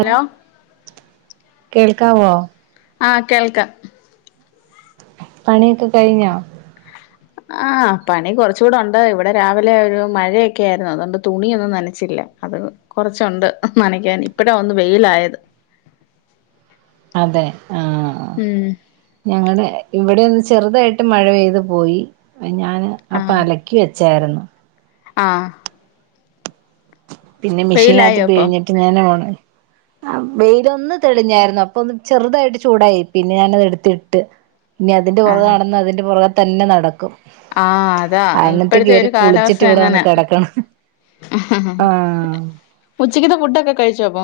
Hello കേൾക്കാവോ ആഹ് കേൾക്കാം പണിയൊക്കെ കഴിഞ്ഞോ ആഹ് പണി കുറച്ചുകൂടെ ഒണ്ട് ഇവിടെ രാവിലെ ഒരു മഴയൊക്കെ ആയിരുന്നു അതുകൊണ്ട് തുണിയൊന്നും നനച്ചില്ല അത് കൊറച്ചൊണ്ട് നനക്കാൻ ഇപ്പഴാ ഒന്ന് വെയിലായത് അതെ ആഹ് ഉം ഞങ്ങടെ ഇവിടെ ഒന്ന് ചെറുതായിട്ട് മഴ പെയ്ത് പോയി ഞാൻ ആഹ് അപ്പഅലക്കി ക്കി വെച്ചായിരുന്നു ആഹ് പിന്നെ മെഷീനാത്ത് വെയിലായോ ഇപ്പൊ പിഴിഞ്ഞിട്ട് ഞാനൊണ ആഹ് വെയിലൊന്ന് തെളിഞ്ഞായിരുന്നു അപ്പൊ ഒന്ന് ചെറുതായിട്ട് ചൂടായി പിന്നെ ഞാനത് എടുത്തിട്ട് ഇനി അതിന്റെ പൊറകെ ആഹ് നടന്ന അതിന്റെ പൊറകെ തന്നെ നടക്കും ആഹ് അതാ എന്നിട്ട് ഇപ്പോഴത്തെ കേറി ഒരു കുളിച്ചിട്ട് കാലാവസ്ഥ ഇവിടെ വന്ന് അങ്ങനെ കിടക്കണം ആഹ് ഉച്ചക്കത്തെ ഫുഡൊക്കെ കഴിച്ചോ അപ്പ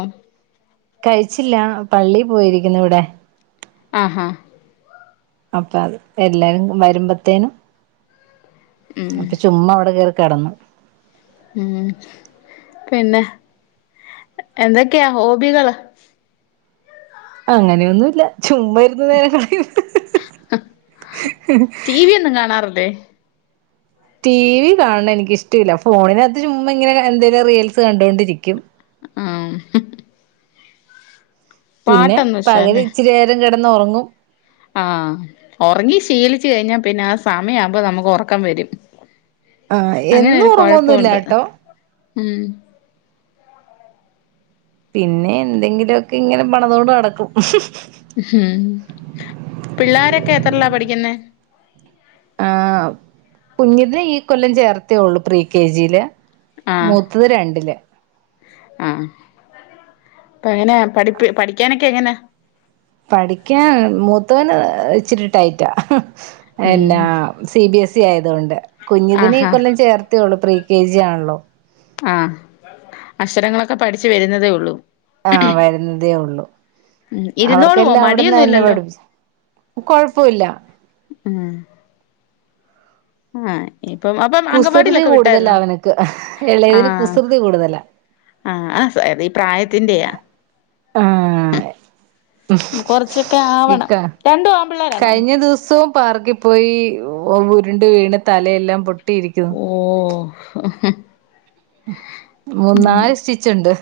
കഴിച്ചില്ല പള്ളി പോയിരിക്കുന്നു ഇവിടെ ആഹാ അപ്പ അത് എല്ലാരും വരുമ്പത്തേനും ഉം അപ്പൊ ചുമ്മാ അവിടെ കേറി കെടന്നു ഉം പിന്നെ എന്തൊക്കെയാ ഹോബികള് അങ്ങനെയൊന്നുല്ല ചുമ്മായിരുന്നു നേരം കളയും ടി വി യ്യൊന്നും കാണാറില്ലേ ടി വി കാണണെ എനിക്കക്ക് ഇഷ്ടില്ല ഫോണിനകത്ത് ചുമ്മ ഇങ്ങനെ എന്തെങ്കിലും റീൽസ് കണ്ടൊണ്ടിരിക്കും ആഹ് പിന്നെ പാട്ടൊന്നും പകല് ഇഷ്ടല്ലേ ഇച്ചിരി നേരം കെടന്ന് ഒറങ്ങും ആഹ് ഒറങ്ങി ശീലിച്ചു കഴിഞ്ഞാ പിന്നെ ആ സമയം ആവുമ്പോ നമുക്ക് ഒറക്കം വരും ആ അങ്ങനെ എന്നും ഒരു ഉറങ്ങൊന്നുല്ല കൊഴപ്പണ്ട് ട്ടോ ഉം പിന്നെ എന്തെങ്കിലൊക്കെ ഇങ്ങനെ പണിതോണ്ട് നടക്കും ഹും പിള്ളോരൊക്കെ എത്രല്ലാ പഠിക്കുന്നെ ആഹ് കുഞ്ഞിതിനെ ഈ കൊല്ലം ചേർത്തേള്ളൂ പ്രീ കെജിൽ ആഹ് മൂത്തത് രണ്ടില് ആഹ് പ്പ എങ്ങനെയ പഠിപ്പ പഠിക്കാനൊക്കെ എങ്ങന പഠിക്കാൻ മൂത്തവന് ഇച്ചിരി ടൈറ്റാ ഉം എന്നാ സിബിഎസ്ഇ ആയതോണ്ട് കുഞ്ഞതിനിനെ ഈ ആഹാ കൊല്ലം ചേർത്തെയുള്ളൂ പ്രീ കെജി ആണല്ലോ ആഹ് അക്ഷരങ്ങളൊക്കെ പഠിച്ചുവരുന്നതേ ഉള്ളൂ ആഹ് വരുന്നതേ ഉള്ളു ഉം ഇരുന്നോളുവോ അവർക്കെല്ലാം അവിടന്ന് മടിയൊന്നും തന്നെ ഇല്ലല്ലോ പഠിപ്പിച്ച കൊഴപ്പോല്ല ഉം ആഹ് ഇപ്പം അപ്പം കുസൃതി അംഗവാടിയിലൊക്കെ കൂടുതലാ വിട്ടായിരുന്നോ അവനക്ക് ഇളയതിന് ആഹ് കുസൃതി കൂടുതലാ ആഹ് ആഹ് [unintelligible] ഈ പ്രായത്തിന്റെയാ ആഹ് കൊറച്ചൊക്കെ ആവണം ഇക്ക രണ്ടും ആമ്പിള്ളേരാണോ കഴിഞ്ഞ ദിവസവും പാർക്കിൽ പോയി ഉ ഊരുണ്ട് വീണ് തലയെല്ലാം പൊട്ടിയിരിക്ക ഓഹ് മൂന്നാല് സ്റ്റിച്ചുണ്ട്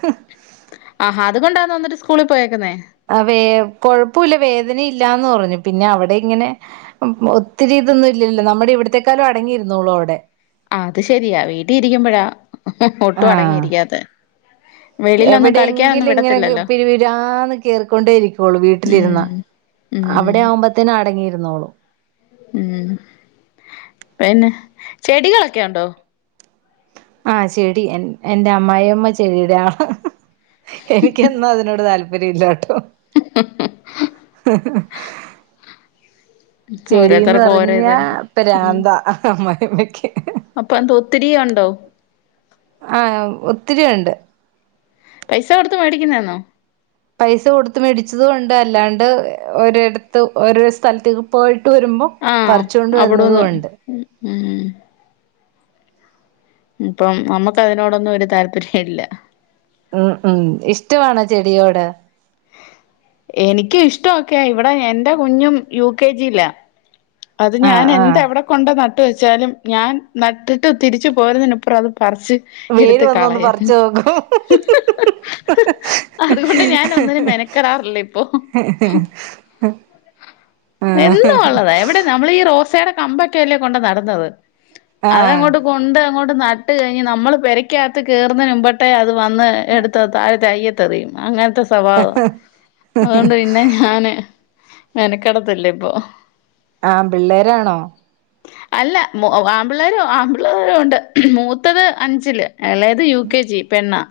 ആഹാ അതുകൊണ്ടാന്നോ എന്നിട്ട് സ്കൂളിൽ പോയേക്കുന്നേ ആ വേ കൊഴപ്പുല്ല വേദന ഇല്ലാന്ന് പറഞ്ഞു പിന്നെ അവിടെ ഇങ്ങനെ ഒത്തിരി ഇതൊന്നും ഇല്ലല്ലോ നമ്മുടെ ഇവിടത്തേക്കളും അടങ്ങിയിരുന്നുള്ളും അവിടെ ആ അത് ശെരിയാ വീട്ടിൽ ഇരിക്കുമ്പോഴാ ഒട്ടും ആഹ് അടങ്ങിയിരിക്കാത്തെ വെളിയിലൊന്നും കളിക്കാനൊന്നും എവിടെയെങ്കിലും ഇങ്ങനെ വിടത്തില്ലല്ലോ പിരിവിരാന്ന് കേറിക്കൊണ്ടേ ഇരിക്കുവുള്ളൂ ഉം വീട്ടിലിരുന്ന ഉം അവിടെ ആവുമ്പോത്തേന് അടങ്ങിരുന്നോളും ഉം പിന്നെ ചെടികളൊക്കെ ഉണ്ടോ ആഹ് ചെടി എന്റെ അമ്മായി അമ്മ ചെടിടെയാളാ എനിക്കെന്നും അതിനോട് താല്പര്യംല്ല കേട്ടോ യം. ചെടീന്ന് ഓരോരുത്തർക്കും ഓരോ ഇത് പറഞ്ഞാ ഉം ഭ്രാന്താ അമ്മായിഅമ്മക്ക് അപ്പൊ എന്ത ഒത്തിരി ഉണ്ടോ ആഹ ഒത്തിരി ഉണ്ട് പൈസ കൊടുത്ത് മേടിക്കുന്നേ ആന്നോ പൈസ കൊടുത്ത് മേടിച്ചതും ഒണ്ട് അല്ലാണ്ട് ഓരെടത്ത് ഓരോ സ്ഥലത്തേക്ക് പോയിട്ട് വരുമ്പോ ആഹ് പറിച്ചോണ്ട് അവിടന്ന് വരുന്നതും ഉണ്ട് ഉം ഇപ്പം നമ്മുക്ക് അതിനോടൊന്നും ഒരു താല്പര്യം ഇല്ല ഉം ഉം ഇഷ്ടവാണോ ചെടിയോട് എനക്ക് ഇഷ്ടം ഒക്കെയ ഇവിടെ എന്റെ കുഞ്ഞും യു കെ ജി ലാ അത് ഞാൻ ആഹ് എന്ത് ആഹ് അവിടെ കൊണ്ട നട്ട് വെച്ചാലും ഞാൻ നട്ടിട്ട് തിരിച്ച് പോരുന്നതിനപ്പുറം അത് പറിച്ച് വേര് എടുത്ത് വന്നൊന്ന് കളയും പറച്ച് നോക്കും ക്കരാറില്ലേ ഇപ്പൊ [unintelligible] ആഹ് എന്നും ഉള്ളതാ എവിടെ നമ്മൾ ഈ റോസേടെ കമ്പൊക്കെല്ലേ കൊണ്ട് നടുന്നത് ആഹ് അതങ്ങോട്ട് കൊണ്ട് അങ്ങോട്ട് നട്ട് കഴിഞ്ഞ് നമ്മൾ പെരയ്ക്കകത്ത് കേറുന്ന മുമ്പട്ടേ അത് വന്ന് എടുത്ത് താഴെ തയ്യ ട്ട് എറിയും അങ്ങനത്തെ സ്വഭാവാ അതൊണ്ട് പിന്നെ ഞാനെ മെനകെട്ട് കിടത്തില്ലേ ഇപ്പൊ ആഹ് പിള്ളേരാണോ അല്ല ആമ്പള്ളേരോ ആമ്പിള്ളേരു ഉണ്ട് മൂത്തത് അഞ്ചില് എളേത് യൂ കെ ജി പെണ്ണ്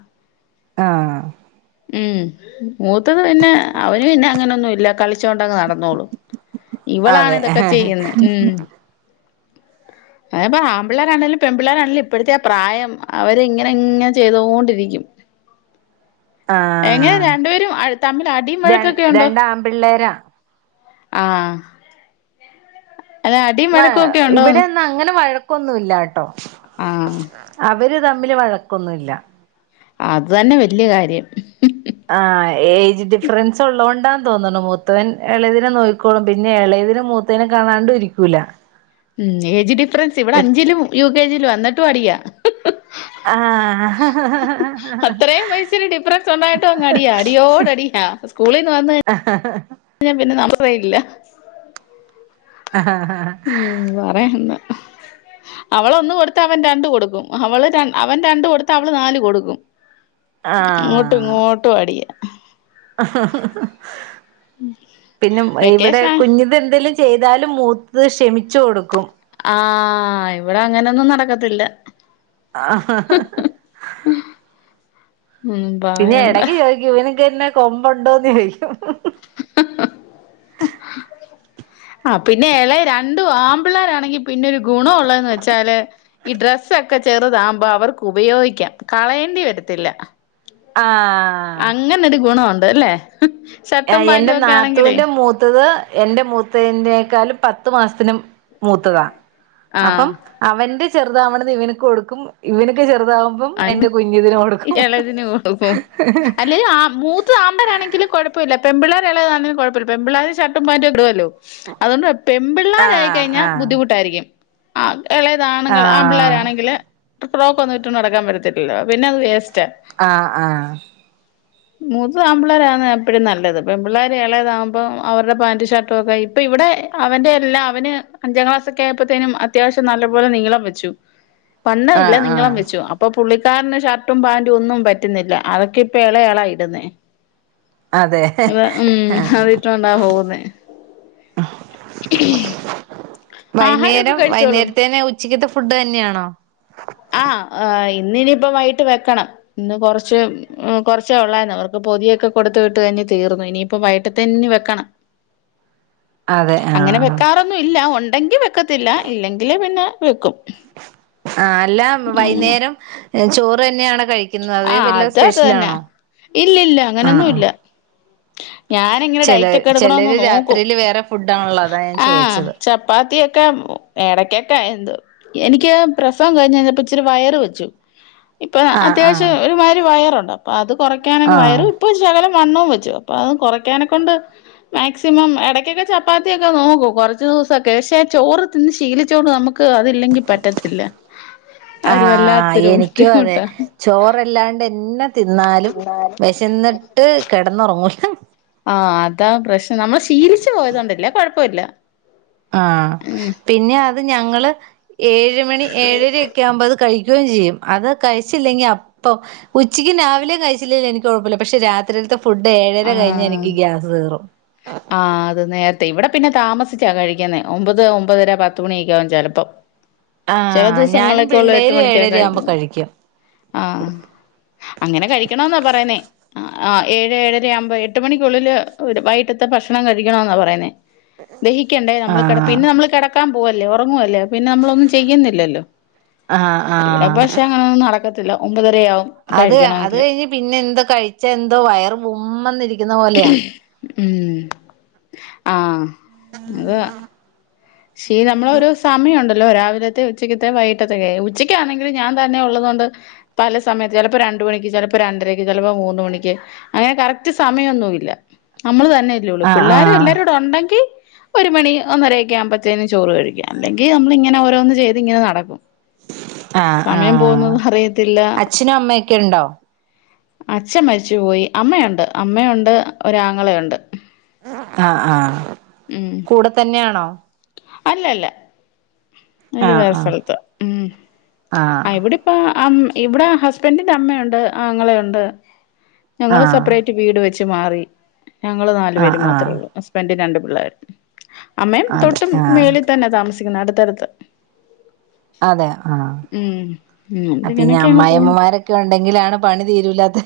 ആഹ് ഉം മൂത്തത് പിന്നെ അവന് പിന്നെ അങ്ങനൊന്നും ഇല്ല കളിച്ചോണ്ടങ്ങ് നടന്നോളും ഇവളാണ് അതെ ഇതൊക്കെ ചെയ്യുന്നെ അതെപ്പ ആമ്പിള്ളേരാണേലും പെൺ പിള്ളേരാണെങ്കിലും ഇപ്പഴത്തെ ആ പ്രായം അവരിങ്ങനെ ഇങ്ങനെ ചെയ് തോണ്ടിരിക്കും ആഹ് രണ്ടുപേരും അ തമ്മിൽ അടിയും ര വഴക്കൊക്കെ ഉണ്ടോ രണ്ടാമ്പിള്ളേരാ ആഹ് അല്ല അടിയും വ വഴക്കൊക്കെ ഉണ്ടോന്ന് ഇവിടെന്ന അങ്ങനെ വഴക്കൊന്നുല്ലാട്ടോ ആഹ് ഇവര് തമ്മിൽ വഴക്കൊന്നുല്ല അത് തന്നെ വലിയ കാര്യം. ആഹ് ഏജ് ഡിഫറൻസ് ഉള്ളത് കൊണ്ടാന്ന് തോന്നണു മൂത്തവൻ എളയതിനെ നോക്കിക്കോളും പിന്നെ എളയതിനെ മൂ ത്തേനെ കാണാണ്ടും ഇരിക്കൂല്ല. ഉം ഏജ് ഡിഫറൻസ് ഇവിടെ അഞ്ചിലും യു കെ ജിലും വാ എന്നിട്ടും അടിയാ. ആഹ് അത്രേയും വയസ്റ്റിന്ഡിഫ്രൻസ് ഉണ്ടായിട്ട് അങ് അടിയാ അടിയോടടി ആഹ് സ്കൂളിൽന്ന് വന്ന് വന്നാ പിന്നെ നമ്മക്ക് വഴി ഇല്ല അഹാ ഹാ ഹാ ഉം പറയാൻ ഇല്ല അവള് ഒന്ന് കൊടുത്ത അവൻ രണ്ട് കൊടുക്കും അവള് അവൻ രണ്ട് കൊടുത്ത് അവള് നാല് കൊടുക്കും അങ്ങോട്ടും ആഹ് ഇങ്ങോട്ടും അടിയ [inaudible] പിന്നെ ഇവിടെ വെക്കേഷന കുഞ്ഞിത് എന്തേലും ചെയ്താലും മൂത്തത് ക്ഷമിച്ചു കൊടുക്കും ആഹ് ഇവിടെ അങ്ങനെയൊന്നും നടക്കത്തില്ല ആഹ് ഉം പിന്നെ പറയണ്ട എടയ്ക്ക് ചോയ്ക്കും ഇവൻക്ക്‌ എന്നാ കൊമ്പുണ്ടോന്ന് ചോയിക്കും ആഹ് പിന്നെ എളേ രണ്ടു ആമ്പിള്ളേർ ആണെങ്കി പിന്നെ ഒരു ഗുണ ഉള്ളെന്ന് വെച്ചാല് ഈ ഡ്രസ്സ് ഒക്കെ ചെറുതാകുമ്പോ അവർക്ക് ഉപയോഗിക്കാം കളയേണ്ടി വരത്തില്ല ആഹ് അങ്ങനെ ഒരു ഗുണോണ്ട് അല്ലേ ഷർട്ടും ആഹ് എന്റെ പാന്റും ഒക്കെ ആണെങ്കിലേ നാത്തൂന്റെ മൂത്തത് എന്റെ മൂത്തന്റെേക്കാളും പത്തു മാസത്തിനും മൂത്തതാ അപ്പം ആഹ് അവന്റെ ചെറുതാവണന്ന് ഇവനക്ക് കൊടുക്കും ഇവന്ക്ക് ചെറുതാവും അയിന് എളതിന് കൊടുക്കും അല്ലേലും ആ മൂ ത്തത് ആമ്പിള്ളാരാണെങ്കിലും കുഴപ്പല്ല പെമ്പിള്ളേര് എളയ ആണേലും കുഴപ്പല്ലെ പെമ്പിള്ളേര് ഷർട്ടും പാന്റും ഇടോല്ലോ അതോണ്ട് പെൺപിള്ളാരായി ആഹ് കഴിഞ്ഞാൽ ആഹ് ബുദ്ധിമുട്ടായിരിക്കും ആഹ് ഇളയതാണുങ്ങൾ ആഹ് ആമ്പിള്ളേരാണെങ്കില് ഫ്രോക്ക് ഒന്ന് ഇട്ടോണ്ട് നടക്കാൻ പറ്റത്തില്ലല്ലോ പിന്നെ അത് വേസ്റ്റ ആഹ് ആഹ് മുത്തത് ആമ്പിപിള്ളരാവുന്നതാ എപ്പഴും നല്ലത് പെൺപിള്ളേർ എളേതാവുമ്പോ അവരുടെ പാന്റും ഷർട്ടൊക്കെ അപ്പൊ ഇവിടെ അവന്റെ എല്ലാം അവന് അഞ്ചാം ക്ലാസ്സൊക്കെ ആയപ്പോത്തേനും അത്യാവശ്യം നല്ലപോലെ നീളം വെച്ചു വണ്ണം ഇല്ല ആഹ് ആഹ് നീളം വെച്ചു അപ്പൊ പുള്ളിക്കാരന് ഷർട്ടും പാാന്റും ഒന്നും പറ്റുന്നില്ല അതൊക്കെ ഇപ്പൊ എളയ ആള ഇടുന്നേ ആണല്ലേ അത ഉം അതിട്ടോണ്ടാ പോവുന്നെ ആഹാരൊക്കെ വൈന്നേരം കഴിച്ചോളൂ വൈുന്നേരത്തന് ഉച് ച്ചക്കത്തെ ഫുഡ് തന്നെയാണോ ആഹ് ഇന്ന് ഇനിയിപ്പ വൈകിട്ട് വെക്കണം ഇന്ന് കൊറച്ച് കുറച്ചേ ഉള്ളായിന്ന് അവർക്ക് പൊതിയൊക്കെ കൊടുത്ത വിട്ട് തീർന്നു ഇനിയിപ്പ വൈകീട്ടത്തേന് വെക്കണം അതെ അങ്ങനെ ആഹ് വെക്കാറൊന്നും ഇല്ല ഉണ്ടെങ്കി വെക്കത്തില്ല ഇല്ലെങ്കില് പിന്നെ വെക്കും ആഹ് അല്ല അങ്ങനെ വൈന്നേരം ചോറ് തന്നെയാണോ കഴിക്ക ഇന്ന് ആ അതെ വല്ല അത് അത് തന്നെ സ്പെഷലാണോ ഇല്ലില്ല ആഹ് അങ്ങനൊന്നും ആഹ് ഇല്ല ഞാനിങ്ങനെ ചെല ഡയറ്റ് ഒക്കെ എടുക്കണോന്ന് ചെലര് നോക്കും രാത്രിയില് വേറെ ഫുഡാണല്ലോ അതാ ഞാൻ ആ ചോദിച്ചത് ചപ്പാത്തിയൊക്കെ എടക്കൊക്കെ എന്ത് എനിക്ക് പ്രസവം കഴിഞ്ഞത് ഇപ്പ ഇച്ചിരി വയറ് വെച്ചു ഇപ്പം ആഹ് അത്യാവശ്യം ആഹ് ഒരുമാതിരി വയറുണ്ട് അപ്പൊ അത് കുറയ്ക്കാന ആഹ് വയറും ഇപ്പോൾ ഒരു ശകലം വണ്ണവും വെച്ചു അപ്പൊ അതും കുറയ്ക്കാനക്കൊണ്ട് മാക്സിമം ഇടയ്ക്കൊക്കെ ചപ്പാത്തിയൊക്കെ നോക്കും കുറച്ച് ദിവസൊക്കെ പക്ഷെ ചോറ് തിന്ന് ശീലിച്ചോണ്ട് നമുക് ക്ക് അതില്ലെങ്കി പറ്റത്തില്ല അതൊരു ആഹ് വല്ലാത്തൊരു എനിക്കും അതെ ബുദ്ധിമുട്ടാ ചോറല്ലാണ്ടെന്ന തിന്നാലും ചെന്നിട്ട് കിടന്നുറങ്ങൂല ആഹ് അതാ പ്രശ്നം നമ്മൾ ശീലിച്ച് പോയതോണ്ട അല്ലേ കുഴപ്പമില്ല ആഹ് പിന്നെ അത് ഞങ്ങള് ഏഴ് മണി ഏഴരയൊക്കെ ആകുമ്പോ അത് കഴിക്കുകയും ചെയ്യും അത് കഴിച്ചില്ലെങ്കി അപ്പൊ ഉച്ചക്കും രാവിലേം കഴിച്ചില്ലെങ്കി എനിക്ക് കുഴപ്പമില്ല പക്ഷെ രാത് ത്രിൽത്തെ ഫുഡ് ഏഴര കഴിഞ്ഞ ആഹ് എനിക്ക് ഗ്യാസ് കേറും ആഹ് അത് നേരത്തെ ഇവിടെ പിന്നെ താമസിച്ചാ കഴിക്കുന്നെ ഒമ്പത് ഒമ്പതര പത്ത്മണിയൊക്കെ ആകും ചിലപ്പം ആഹ് ഞാനും എട്ട് പിള്ളേരും മണിക്കാ ഏഴേര ആവുമ്പോ കഴിക്കുന്നെ കഴിക്കും ആഹ് അങ്ങനെ കഴിക്കണവെന്നാ പറയുന്നേ ആഹ് ഏഴ് ഏഴര ആകുമ്പോ എട്ട് മണിക്കുള്ളില് വൈ കിട്ടത്ത ഭക്ഷണം കഴിക്കണ പറയുന്നെ ദഹിക്കണ്ടേ നമ്മള് കെട ആഹ് പിന്നെ നമ്മൾ കിടക്കാൻ പോവല്ലേ ഉറങ്ങുവല്ലേ പിന്നെ നമ്മളൊന്നും ചെയ്യുന്നില്ലല്ലോ ആഹ് ഇവിടെ ആഹ് ഭക്ഷ് അങ്ങനെയൊന്നും നടക്കത്തില്ല ഒമ്പതരയാവും അത് അത് കഴിക്കണമെങ്കില് കഴിഞ്ഞ് പിന്നെ എന്തോ കഴിച്ച എന്തോ വയർ ബുമ്മെന്ന് ഇരിക് ഉം ആഹ് അതാ ക്ഷേ നമ്മളൊരു സമയം ഉണ്ടല്ലോ രാവിലത്തെ ഉച്ചക്കൽതേം വൈകിട്ടതേം ഉച്ചയ്ക്കാണെങ്കിൽ ഞാൻ തന്നെ ഉള്ളതൊണ്ട് പല സമയത്ത് ചിലപ്പോ രണ്ട് മണിക്ക് ചിലപ്പോ രണ്ടരയ്ക്ക് ചിലപ്പോ മൂന്ന് മണിക്ക് അങ്ങനെ കറക്റ്റ് സമയം ഒന്നുമില്ല നമ്മള് തന്നെ ഒള്ള് ആഹ് പിള്ളാരും എല്ലാരും ആഹ് ഉണ്ടെങ്കിൽ ഒരു മണി ഒന്നര ഒക്കെ ആകുമ്പ ക്കെ ഇരുന്ന് ചോറ് കഴിക്കാം അല്ലെങ്കി നമ്മള് ഇങ്ങനെ ഓരോന്ന് ചെയ്ത് ഇങ്ങനെ നടക്കും ആഹ് സമയം ആഹ് പോകുന്നതും അറിയത്തില്ല അച്ഛനും അമ്മയൊക്കെ ഉണ്ടോ അച്ഛൻ മരിച്ചു പോയി അമ്മയുണ്ട് അമ്മയുണ്ട് ഒരാങ്ങളയുണ്ട് ആഹ് ആഹ് ഉം കൂടെ തന്നെയാണോ അല്ല അല്ല അവര് ആഹ് വേറെ ആഹ് സ്ഥലത്ത ഉം ആഹ് ഇവിടി പ്പം അം ഇവിടെ ഹസ്ബൻഡിന്റെ അമ്മയുണ്ട് ആങ്ങളെയുണ്ട് ഞങ്ങള് ആഹ് സപ്പറേറ്റ് വീട് വെച്ച് മാറി ഞങ്ങള് നാലു ആഹ് പേരും മാത്രേ ആഹ് ഉള്ളൂ ഹസ്ബെന്റും രണ്ടു പിള്ളേരും അമ്മയും അതെ തൊട്ടും ആഹ് മേളിൽ തന്നെ താമസിക്കുന്നെ അടുത്തടുത്ത അതെ ആഹ് ഉം ഉം പിന്നെ ഇങ്ങനെയൊക്കെ അങ്ങ് പോണ് അമ്മായമ്മമാരൊക്കെ ഉണ്ടെങ്കിലാണ് പണി തീരൂല്ലാത്ത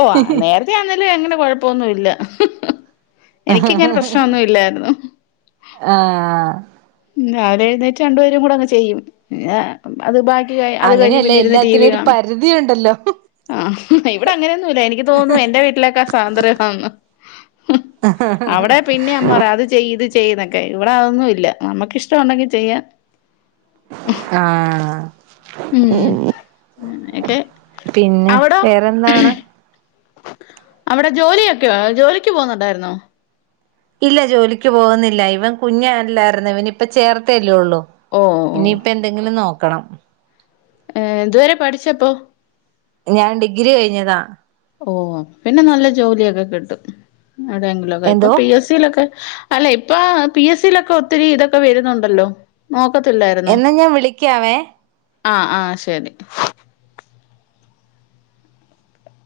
ഓ നേരത്തെ ആന്നേലും അങ്ങനെ കൊഴപ്പൊന്നും ഇല്ല എനിക്കിങ്ങനെ പ്രശ്നമൊന്നും ഇല്ലായിരുന്നു ആഹ് രാവിലെ എഴുന്നേറ്റ് രണ്ടുപേരും കൂടെ അങ്ങ് ചെയ്യും പിന്ന അത് ബാക്കി അത് കഴിഞ്ഞ് അങ്ങനെയല്ല പിന്നെ ഇരുന്ന് ടി എല്ലാത്തിനും വി ഒരു കാണും പരിധിയുണ്ടല്ലോ ആഹ് ഇവിടെ അങ്ങനെയൊന്നുമില്ല എനിക്ക് തോന്നുന്നു എന്റെ വീട്ടിലേക്ക സ്വാന്തദ്രിയം ആണെന്ന അവിടെ പിന്നെ അമ്മ പറ അത് ചെയ്ത് ചെയ്യുന്നൊക്കെ ഇവിടെ അതൊന്നും ഇല്ല നമുക്ക്ഷ്ടമുണ്ടെങ്കിൽ ചെയ്യാൻ ആഹ അങ്ങനെയൊക്കെ പിന്നെ അവിടോ വേറെന്താണ് അവിടെ ജോലിയൊക്കെ ജോലിക്ക് പോന്നുണ്ടായിരുന്നോ ഇല്ല ജോലിക്ക് പോകുന്നില്ല ഇവൻ കുഞ്ഞല്ലായിരരുന്നു ഇവനി ഇപ്പ ചേർത്തേല്ലേ ഉള്ളൂ ഓ ഓ ഇനി ഇപ്പ എന്തെങ്കിലും നോക്കണം ഏഹ് ഇതുവരെ പഠിച്ചപ്പോ ഞാൻ ഡിഗ്രി കഴിഞ്ഞതാ ഓ പിന്നെ നല്ല ജോലിയൊക്കെ കിട്ടും എവിടെയെങ്കിലുംക്കെ ഇപ്പൊ എന്തോ പി എസ് സിയിലൊക്കെ അല്ലെ ഇപ്പ പി എസ് സിയിലൊക്കെ ഒത്തിരി ഇതൊക്കെ വരുന്നുണ്ടല്ലോ നോക്കത്തില്ലായിരുന്നോ എന്നാ ഞാൻ വിളിക്കാവേ ആഹ ആഹ ശേരി